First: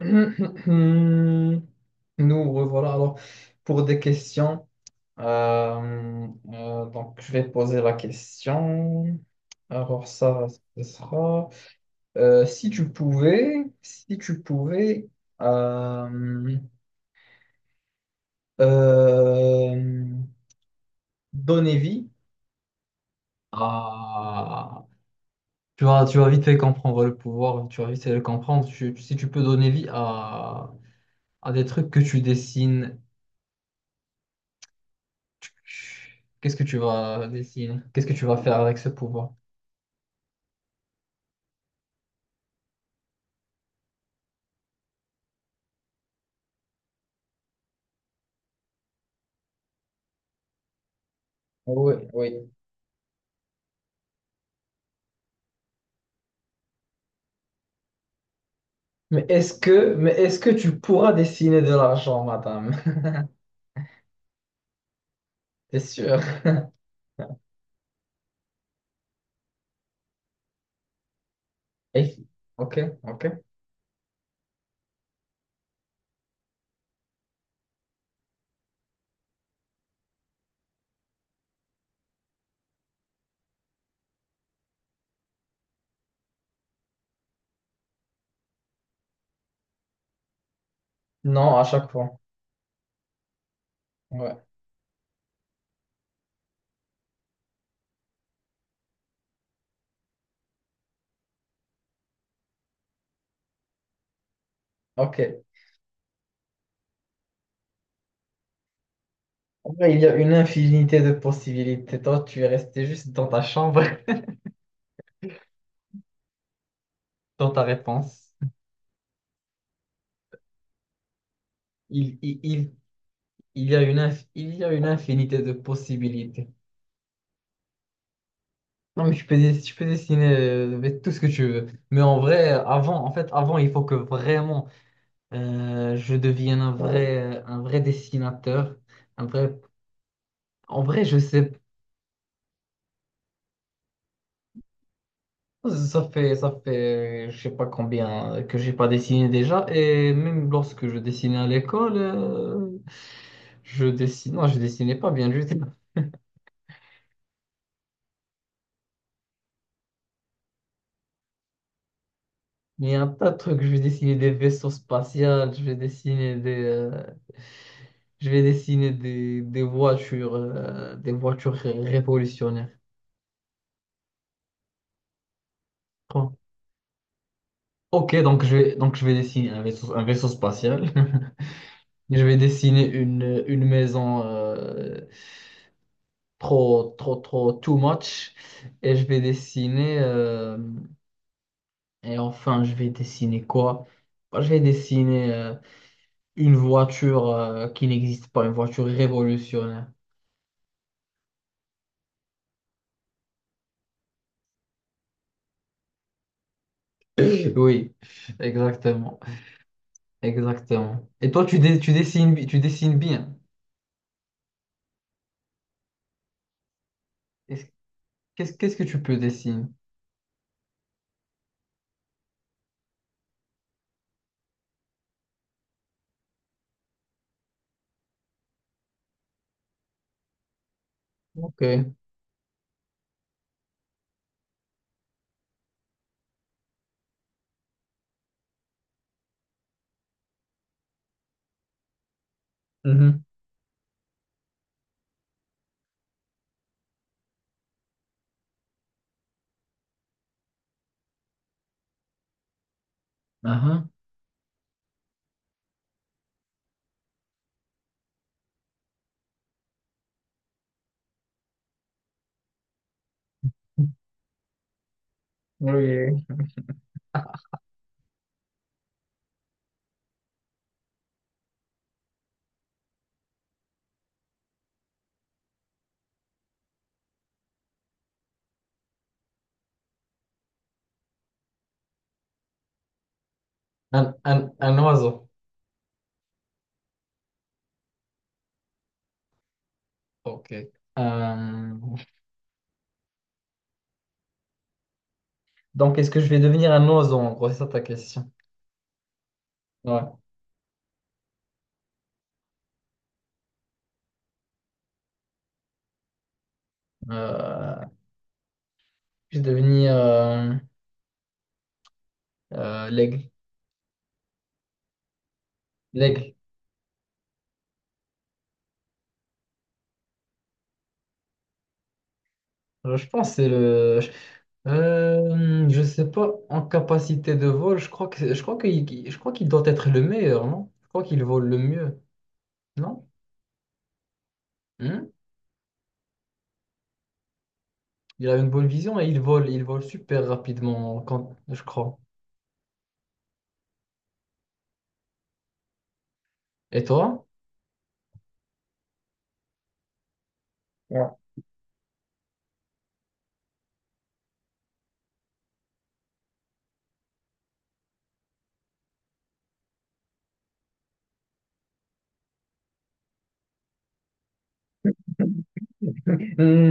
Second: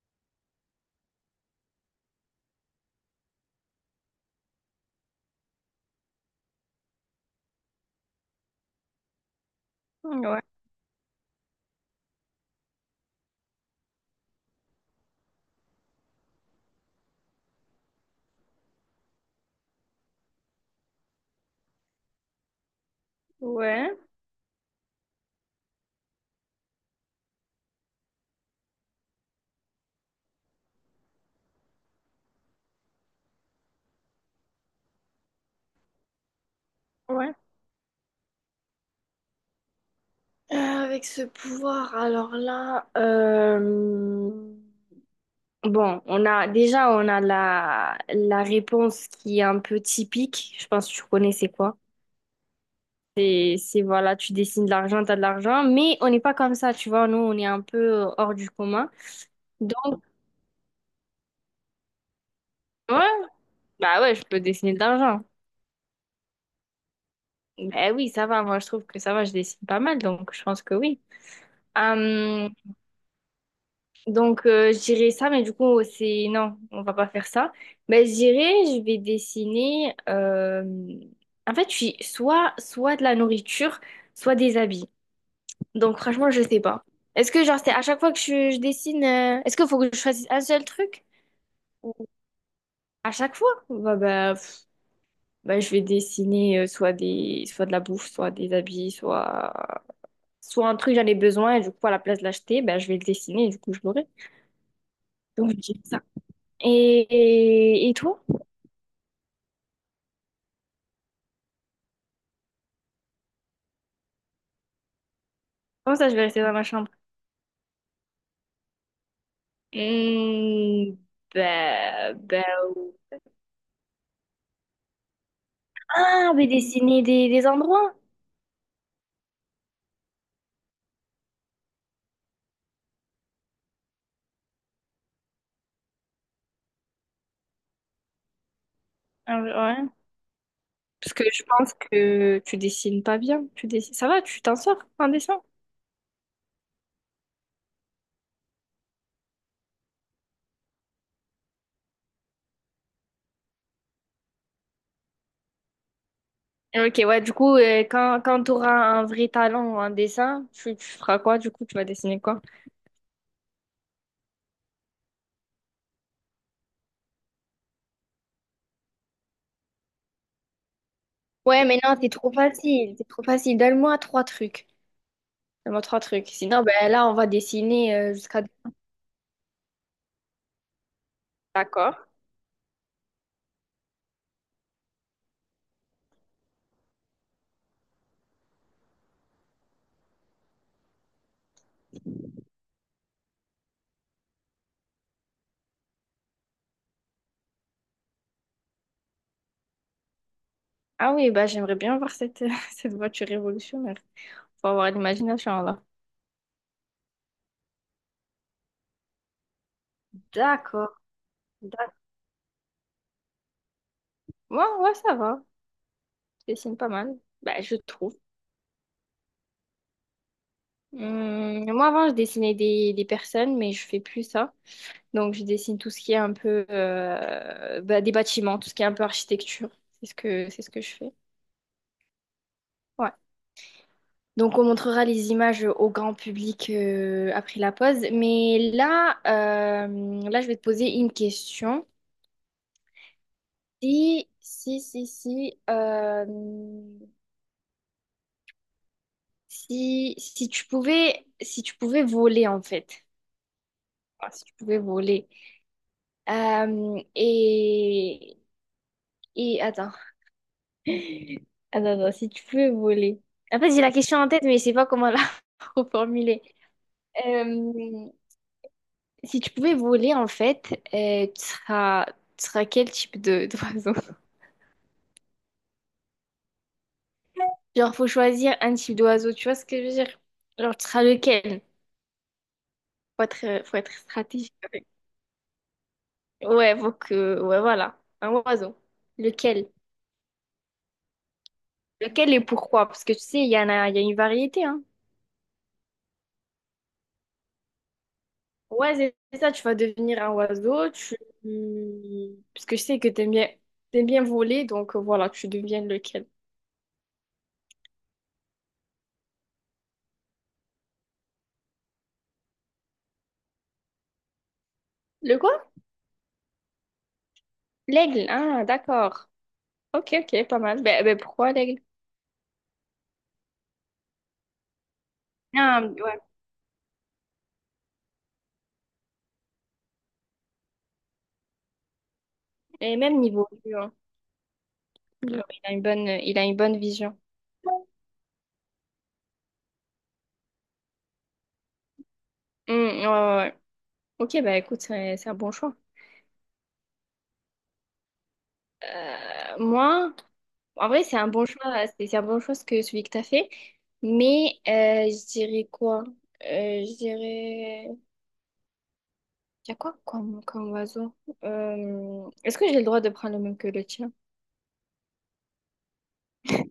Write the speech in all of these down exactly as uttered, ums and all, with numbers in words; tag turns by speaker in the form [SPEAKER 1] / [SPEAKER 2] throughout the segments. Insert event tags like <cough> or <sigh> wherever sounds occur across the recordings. [SPEAKER 1] <laughs> Nous revoilà alors pour des questions. Euh, euh, donc, je vais poser la question. Alors,
[SPEAKER 2] Ouais,
[SPEAKER 1] ça, ce sera. Euh, si tu pouvais, si tu pouvais euh, euh, donner vie
[SPEAKER 2] ouais,
[SPEAKER 1] à. Tu vas, tu vas vite fait comprendre le pouvoir, tu vas vite fait le comprendre. Tu- si tu peux donner vie à, à des trucs que tu dessines. Qu'est-ce que tu vas
[SPEAKER 2] ouais.
[SPEAKER 1] dessiner? Qu'est-ce que tu vas faire avec ce pouvoir?
[SPEAKER 2] Euh, avec ce pouvoir, alors là, euh, bon, on a déjà on a la, la réponse qui est un peu typique. Je pense que tu connais c'est quoi.
[SPEAKER 1] Oui, oui.
[SPEAKER 2] C'est c'est, voilà, tu dessines de l'argent, t'as de l'argent, mais on n'est pas comme ça, tu vois. Nous, on est un peu euh, hors du commun.
[SPEAKER 1] Mais est-ce que,
[SPEAKER 2] Donc,
[SPEAKER 1] mais est-ce que tu pourras dessiner de l'argent, madame?
[SPEAKER 2] ouais, bah ouais, je peux dessiner de l'argent.
[SPEAKER 1] <laughs> T'es sûr?
[SPEAKER 2] Eh oui, ça va. Moi, je trouve que ça va. Je dessine pas mal, donc je pense que oui.
[SPEAKER 1] Et-
[SPEAKER 2] Euh,
[SPEAKER 1] Ok, ok.
[SPEAKER 2] Donc, euh, je dirais ça, mais du coup, c'est... Non, on va pas faire ça. Ben je dirais, je vais dessiner... euh, En fait, je suis soit, soit de la nourriture, soit des habits. Donc, franchement, je sais pas. Est-ce que, genre, c'est à chaque fois que je, je dessine... euh, Est-ce qu'il faut que je choisisse un seul truc?
[SPEAKER 1] Non, à chaque
[SPEAKER 2] Ou
[SPEAKER 1] fois.
[SPEAKER 2] à chaque fois? Bah, bah,
[SPEAKER 1] Ouais,
[SPEAKER 2] pff, bah, je vais dessiner euh, soit des... soit de la bouffe, soit des habits, soit... Soit un truc, j'en ai besoin, et du coup, à la place de l'acheter, ben je vais le dessiner, et du coup, je l'aurai.
[SPEAKER 1] ok.
[SPEAKER 2] Donc, je dirais ça. Et, et, et toi?
[SPEAKER 1] En vrai, il y a une infinité de possibilités. Toi, tu es resté juste dans ta chambre, <laughs>
[SPEAKER 2] Comment ça, je vais rester dans ma chambre?
[SPEAKER 1] dans ta réponse.
[SPEAKER 2] Mmh, bah,
[SPEAKER 1] Il, il,
[SPEAKER 2] bah,
[SPEAKER 1] il,
[SPEAKER 2] ou-
[SPEAKER 1] il y a une, inf- il y a une infinité de
[SPEAKER 2] Ah, mais
[SPEAKER 1] possibilités.
[SPEAKER 2] dessiner des, des endroits.
[SPEAKER 1] Non, mais tu peux, dess- tu peux dessiner euh, mais tout ce que tu veux. Mais en vrai, avant, en fait, avant, il faut que vraiment Euh, je devienne un vrai, euh, un vrai dessinateur. Un
[SPEAKER 2] Ah,
[SPEAKER 1] vrai...
[SPEAKER 2] ouais.
[SPEAKER 1] En vrai,
[SPEAKER 2] Parce
[SPEAKER 1] je
[SPEAKER 2] que je
[SPEAKER 1] sais
[SPEAKER 2] pense que tu dessines pas bien. Tu dessines... Ça va, tu t'en sors en dessin?
[SPEAKER 1] pas, ça fait, ça fait, je sais pas combien que j'ai pas dessiné déjà. Et même lorsque je dessinais à l'école, euh, je dessinais, non, je dessinais pas bien du tout.
[SPEAKER 2] Ok, ouais, du coup, euh, quand, quand tu auras un vrai talent en dessin, tu, tu feras quoi? Du coup, tu vas dessiner quoi?
[SPEAKER 1] Il y a un tas de trucs. Je vais dessiner des vaisseaux spatials, je vais dessiner des, euh, je vais dessiner des, des voitures, euh, des voitures
[SPEAKER 2] Ouais,
[SPEAKER 1] ré-
[SPEAKER 2] mais non, c'est trop
[SPEAKER 1] révolutionnaires.
[SPEAKER 2] facile. C'est trop facile. Donne-moi trois trucs. Donne-moi trois trucs.
[SPEAKER 1] Bon.
[SPEAKER 2] Sinon, ben là, on va dessiner euh,
[SPEAKER 1] Ok,
[SPEAKER 2] jusqu'à...
[SPEAKER 1] donc je vais, donc je vais dessiner un vaisseau, un vaisseau spatial. <laughs>
[SPEAKER 2] D'accord.
[SPEAKER 1] Je vais dessiner une, une maison euh, trop, trop, trop, too much. Et je vais dessiner. Euh, et enfin, je vais dessiner quoi? Bah, je vais dessiner euh, une voiture euh, qui n'existe pas, une voiture révolutionnaire.
[SPEAKER 2] Ah oui, bah, j'aimerais bien voir cette, <laughs> cette voiture révolutionnaire. Faut avoir l'imagination là.
[SPEAKER 1] <laughs> Oui, exactement.
[SPEAKER 2] D'accord,
[SPEAKER 1] Exactement. Et toi, tu, dé-
[SPEAKER 2] d'accord.
[SPEAKER 1] tu dessines, bi- tu dessines bien.
[SPEAKER 2] Moi, ouais, ça va. Je dessine pas mal. Bah,
[SPEAKER 1] Est-ce-
[SPEAKER 2] je trouve.
[SPEAKER 1] Qu'est-ce qu'est-ce que tu peux dessiner?
[SPEAKER 2] Hum, moi, avant, je dessinais des, des personnes, mais je fais plus ça. Donc, je dessine tout ce qui est un peu euh, bah, des bâtiments, tout ce qui est un peu architecture. C'est ce que, c'est ce que je fais.
[SPEAKER 1] Ok.
[SPEAKER 2] Ouais. Donc, on montrera les images au grand public euh, après la pause. Mais là, euh, là, je vais te poser une question.
[SPEAKER 1] Mhm.
[SPEAKER 2] Si, si, si, si. euh, Si, si tu pouvais, si tu pouvais voler, en fait.
[SPEAKER 1] Aha.
[SPEAKER 2] Ah, si tu pouvais voler. Euh, et, et attends. <laughs> Attends, attends, si tu pouvais voler. En fait, j'ai la question en tête, mais je sais pas comment la <laughs>
[SPEAKER 1] Oui.
[SPEAKER 2] reformuler. Euh, si tu pouvais voler, en fait, euh, tu seras, tu seras quel type de d'oiseau? <laughs> Genre, faut choisir un type d'oiseau, tu vois ce que je veux dire? Genre, tu seras lequel? Faut être, faut être
[SPEAKER 1] Un, un,
[SPEAKER 2] stratégique.
[SPEAKER 1] un
[SPEAKER 2] Avec.
[SPEAKER 1] oiseau.
[SPEAKER 2] Ouais, faut que... Ouais, voilà. Un oiseau. Lequel?
[SPEAKER 1] Ok. Euh,
[SPEAKER 2] Lequel et pourquoi? Parce que tu sais, il y en a, il y a une variété, hein.
[SPEAKER 1] Donc, est-ce que je vais devenir un oiseau, en gros, c'est ça ta question.
[SPEAKER 2] Ouais, c'est c'est ça, tu vas
[SPEAKER 1] Ouais.
[SPEAKER 2] devenir un oiseau, tu... Parce que je sais que t'aimes bien, t'aimes bien voler, donc euh, voilà, tu deviens lequel?
[SPEAKER 1] Euh, je vais devenir euh, euh, l'aigle.
[SPEAKER 2] Le quoi?
[SPEAKER 1] L'aigle.
[SPEAKER 2] L'aigle, ah, d'accord. Ok, ok, pas mal. Ben, ben, pourquoi l'aigle?
[SPEAKER 1] Euh, Je pense que c'est le. je- Euh, je
[SPEAKER 2] Ah,
[SPEAKER 1] sais
[SPEAKER 2] ouais.
[SPEAKER 1] pas, en capacité de vol, je crois que je crois qu'il qu'il- je crois qu'il doit être le meilleur, non? Je crois qu'il vole le mieux,
[SPEAKER 2] Et
[SPEAKER 1] non?
[SPEAKER 2] même niveau vue, hein.
[SPEAKER 1] Hmm.
[SPEAKER 2] Il a une bonne, il a une bonne vision.
[SPEAKER 1] Il a une bonne vision et il vole, il vole super rapidement quand je crois.
[SPEAKER 2] Hmm, ouais, ouais, ouais. Ok, bah écoute, c'est c'est un bon choix.
[SPEAKER 1] Et toi?
[SPEAKER 2] Euh, moi, en vrai, c'est
[SPEAKER 1] Ouais.
[SPEAKER 2] un bon choix, euh, c'est c'est un bon choix ce que celui que t'as fait. Mais euh, je dirais quoi? Euh, je dirais. Il y a quoi comme, comme oiseau? Euh, Est-ce que j'ai le droit de prendre le même que le tien?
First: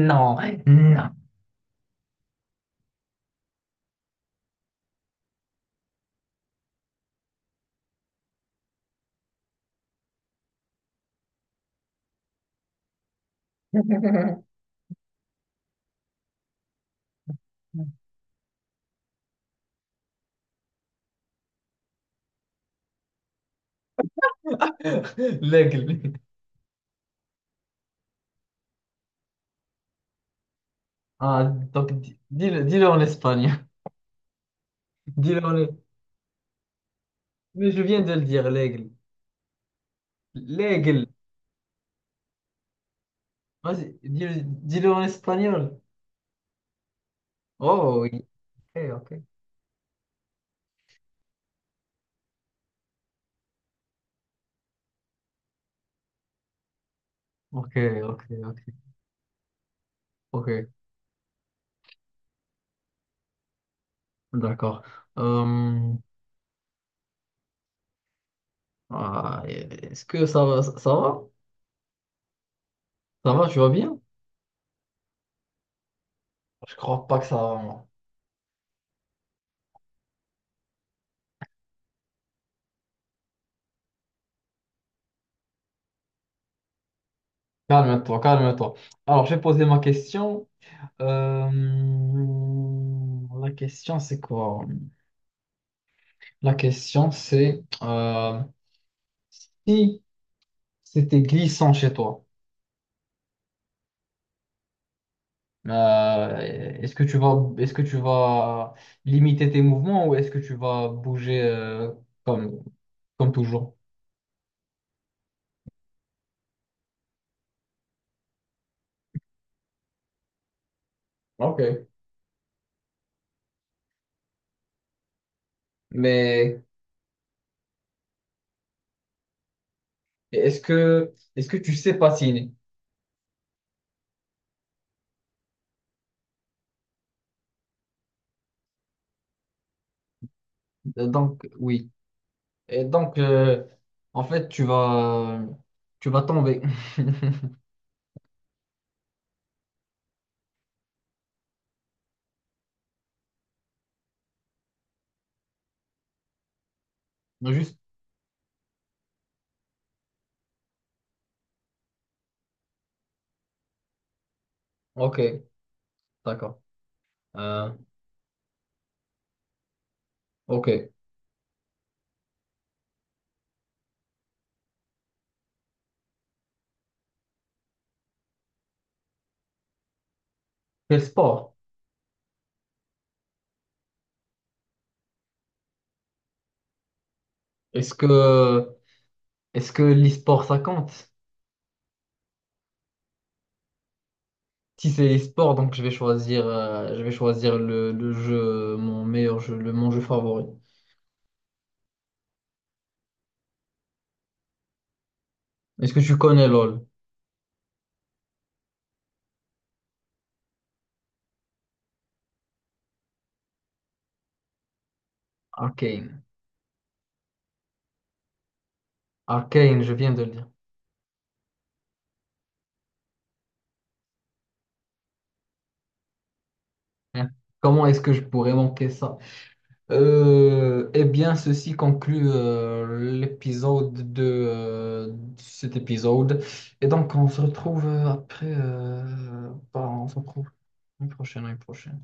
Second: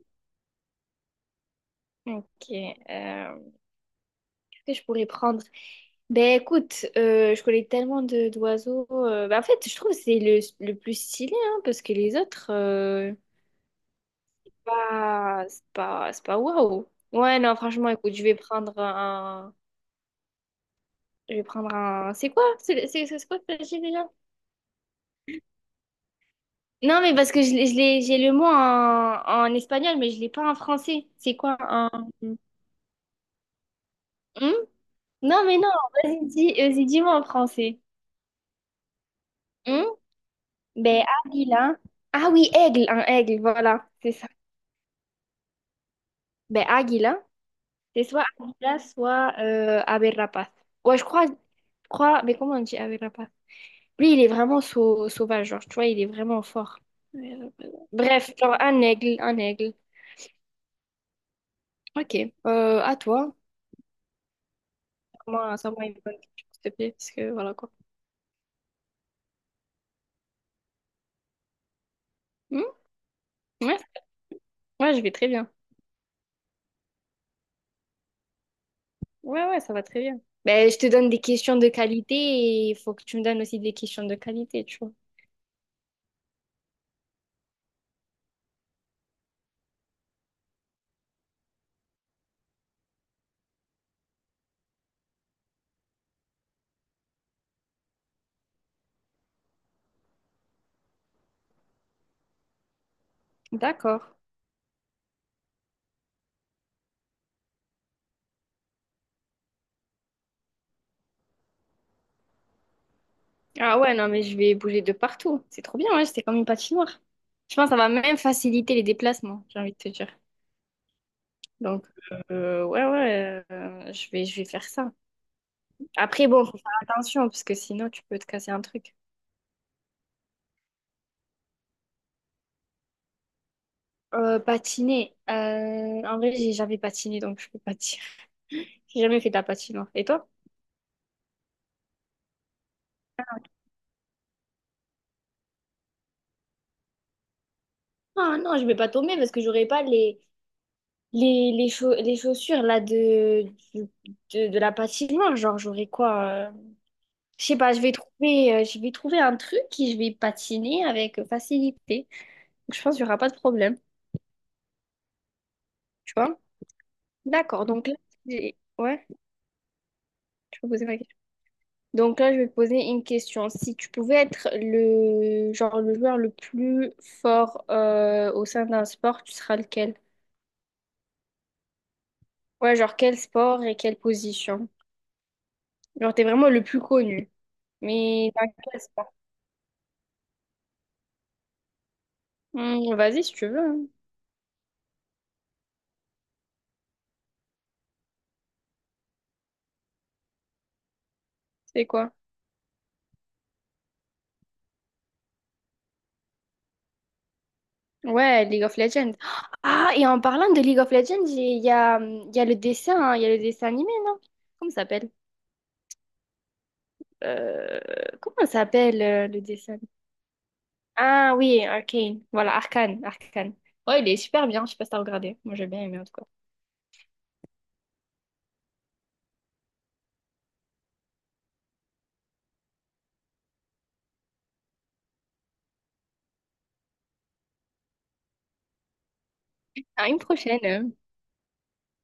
[SPEAKER 1] Non, non.
[SPEAKER 2] Ok. euh, Qu'est-ce que je pourrais prendre? Ben écoute, euh, je connais tellement de d'oiseaux. Euh, ben, en fait, je trouve que c'est le, le plus stylé, hein, parce que les autres, euh,
[SPEAKER 1] <laughs>
[SPEAKER 2] pas- c'est pas, c'est pas waouh. Ouais, non, franchement, écoute, je vais prendre un. Je vais prendre un. C'est quoi? C'est c'est- c'est quoi que t'as dit déjà?
[SPEAKER 1] L'aigle.
[SPEAKER 2] Non, mais parce que je, l'ai- je l'ai- j'ai le mot en, en espagnol, mais je l'ai pas en français. C'est
[SPEAKER 1] Ah,
[SPEAKER 2] quoi un.
[SPEAKER 1] donc di-
[SPEAKER 2] Hmm.
[SPEAKER 1] dis-le, dis-le en espagnol. <laughs> Dis-le
[SPEAKER 2] Non, mais non,
[SPEAKER 1] en...
[SPEAKER 2] vas-y, dis, vas-y, dis-moi en
[SPEAKER 1] Mais
[SPEAKER 2] français.
[SPEAKER 1] je viens de le dire, l'aigle.
[SPEAKER 2] Hmm. Ben,
[SPEAKER 1] L'aigle.
[SPEAKER 2] Aguila. Ah oui, aigle, un aigle, voilà,
[SPEAKER 1] Vas-y,
[SPEAKER 2] c'est ça.
[SPEAKER 1] dis-le, dis-le en espagnol.
[SPEAKER 2] Ben, Aguila.
[SPEAKER 1] Oh,
[SPEAKER 2] C'est soit
[SPEAKER 1] oui.
[SPEAKER 2] Aguila
[SPEAKER 1] Ok, ok.
[SPEAKER 2] soit euh, ave rapaz. Ouais, je crois, je crois, mais comment on dit ave rapaz? Lui, il est vraiment sau- sauvage, genre, tu vois, il est vraiment fort.
[SPEAKER 1] Ok, ok,
[SPEAKER 2] Bref, genre,
[SPEAKER 1] ok.
[SPEAKER 2] un aigle, un aigle.
[SPEAKER 1] Ok,
[SPEAKER 2] Ok. Euh, à toi.
[SPEAKER 1] d'accord.
[SPEAKER 2] Moi, ça m'a
[SPEAKER 1] Euh,
[SPEAKER 2] une bonne question, s'il te plaît, parce que voilà quoi.
[SPEAKER 1] ah, est-ce que ça va? Ça ça va?
[SPEAKER 2] Hmm.
[SPEAKER 1] Ça va, tu vas
[SPEAKER 2] Ouais,
[SPEAKER 1] bien?
[SPEAKER 2] ouais, je vais très bien.
[SPEAKER 1] Je crois pas que ça va. Moi,
[SPEAKER 2] Ouais, ouais, ça va très bien. Ben, je te donne des questions de qualité et il faut que tu me donnes aussi des questions de qualité, tu vois.
[SPEAKER 1] calme-toi, calme-toi. Alors, j'ai posé ma question. Euh, la question, c'est quoi? La question, c'est... euh, Si c'était glissant chez toi.
[SPEAKER 2] D'accord.
[SPEAKER 1] Euh, Est-ce que tu vas, est-ce que tu vas limiter tes mouvements ou est-ce que tu vas bouger euh, comme, comme toujours?
[SPEAKER 2] Ah ouais, non, mais je vais bouger de partout. C'est trop bien, ouais, c'est comme une patinoire. Je pense que ça va même faciliter les déplacements, j'ai envie de te dire. Donc,
[SPEAKER 1] Ok.
[SPEAKER 2] euh, ouais, ouais, euh, je vais, je vais faire ça. Après, bon, faut
[SPEAKER 1] Mais
[SPEAKER 2] faire attention, parce que sinon, tu peux te casser un truc.
[SPEAKER 1] est-ce que, est-ce que tu sais patiner?
[SPEAKER 2] Euh, patiner. Euh, en vrai, j'ai jamais patiné, donc je peux pas te dire. <laughs> J'ai jamais fait de la patinoire. Et toi?
[SPEAKER 1] Euh, Donc, oui. Et donc, euh, en fait, tu vas, tu vas tomber.
[SPEAKER 2] Ah non, je vais pas tomber parce que j'aurai pas les, les, les, chau- les chaussures là de, du- de, de la patinoire. Genre, j'aurai quoi? euh, Je
[SPEAKER 1] <laughs>
[SPEAKER 2] sais pas,
[SPEAKER 1] Juste.
[SPEAKER 2] je vais trouver, euh, je vais trouver un truc et je vais patiner avec facilité. Donc, je pense qu'il y aura pas de problème.
[SPEAKER 1] Ok,
[SPEAKER 2] Tu vois?
[SPEAKER 1] d'accord.
[SPEAKER 2] D'accord,
[SPEAKER 1] Euh,
[SPEAKER 2] donc là, j'ai- ouais, tu
[SPEAKER 1] ok.
[SPEAKER 2] peux poser ma Donc là, je vais te poser une question. Si tu pouvais être le genre le joueur le plus fort euh, au sein d'un sport, tu seras lequel?
[SPEAKER 1] Quel sport?
[SPEAKER 2] Ouais, genre quel sport et quelle position? Genre t'es vraiment le plus connu.
[SPEAKER 1] Est-ce
[SPEAKER 2] Mais dans
[SPEAKER 1] que,
[SPEAKER 2] quel sport?
[SPEAKER 1] est-ce que l'e-sport ça compte?
[SPEAKER 2] Hmm, vas-y si tu veux, hein.
[SPEAKER 1] Si c'est les sports, donc je vais choisir, euh, je vais choisir le, le jeu, mon meilleur jeu, le, mon jeu favori.
[SPEAKER 2] C'est quoi?
[SPEAKER 1] Est-ce que tu connais lol?
[SPEAKER 2] Ouais, League of Legends. Ah, et en parlant de League of Legends, j'ai- il y a, hum, il y a le dessin, hein, il y a le dessin animé, non? Comment ça s'appelle?
[SPEAKER 1] Arcane.
[SPEAKER 2] Euh, Comment ça s'appelle euh, le dessin?
[SPEAKER 1] Arcane, je viens de le dire.
[SPEAKER 2] Ah oui, Arcane. Voilà, Arcane, Arcane. Ouais, il est super bien, je sais pas si t'as regardé. Moi, j'ai bien aimé en tout cas.
[SPEAKER 1] Hein. Comment est-ce que je pourrais manquer ça? Euh, eh bien, ceci conclut euh, l'épisode de euh, cet épisode. Et donc, on se retrouve euh, après. Euh, bah,
[SPEAKER 2] À
[SPEAKER 1] on se
[SPEAKER 2] une
[SPEAKER 1] retrouve
[SPEAKER 2] prochaine.
[SPEAKER 1] une prochaine, une prochaine.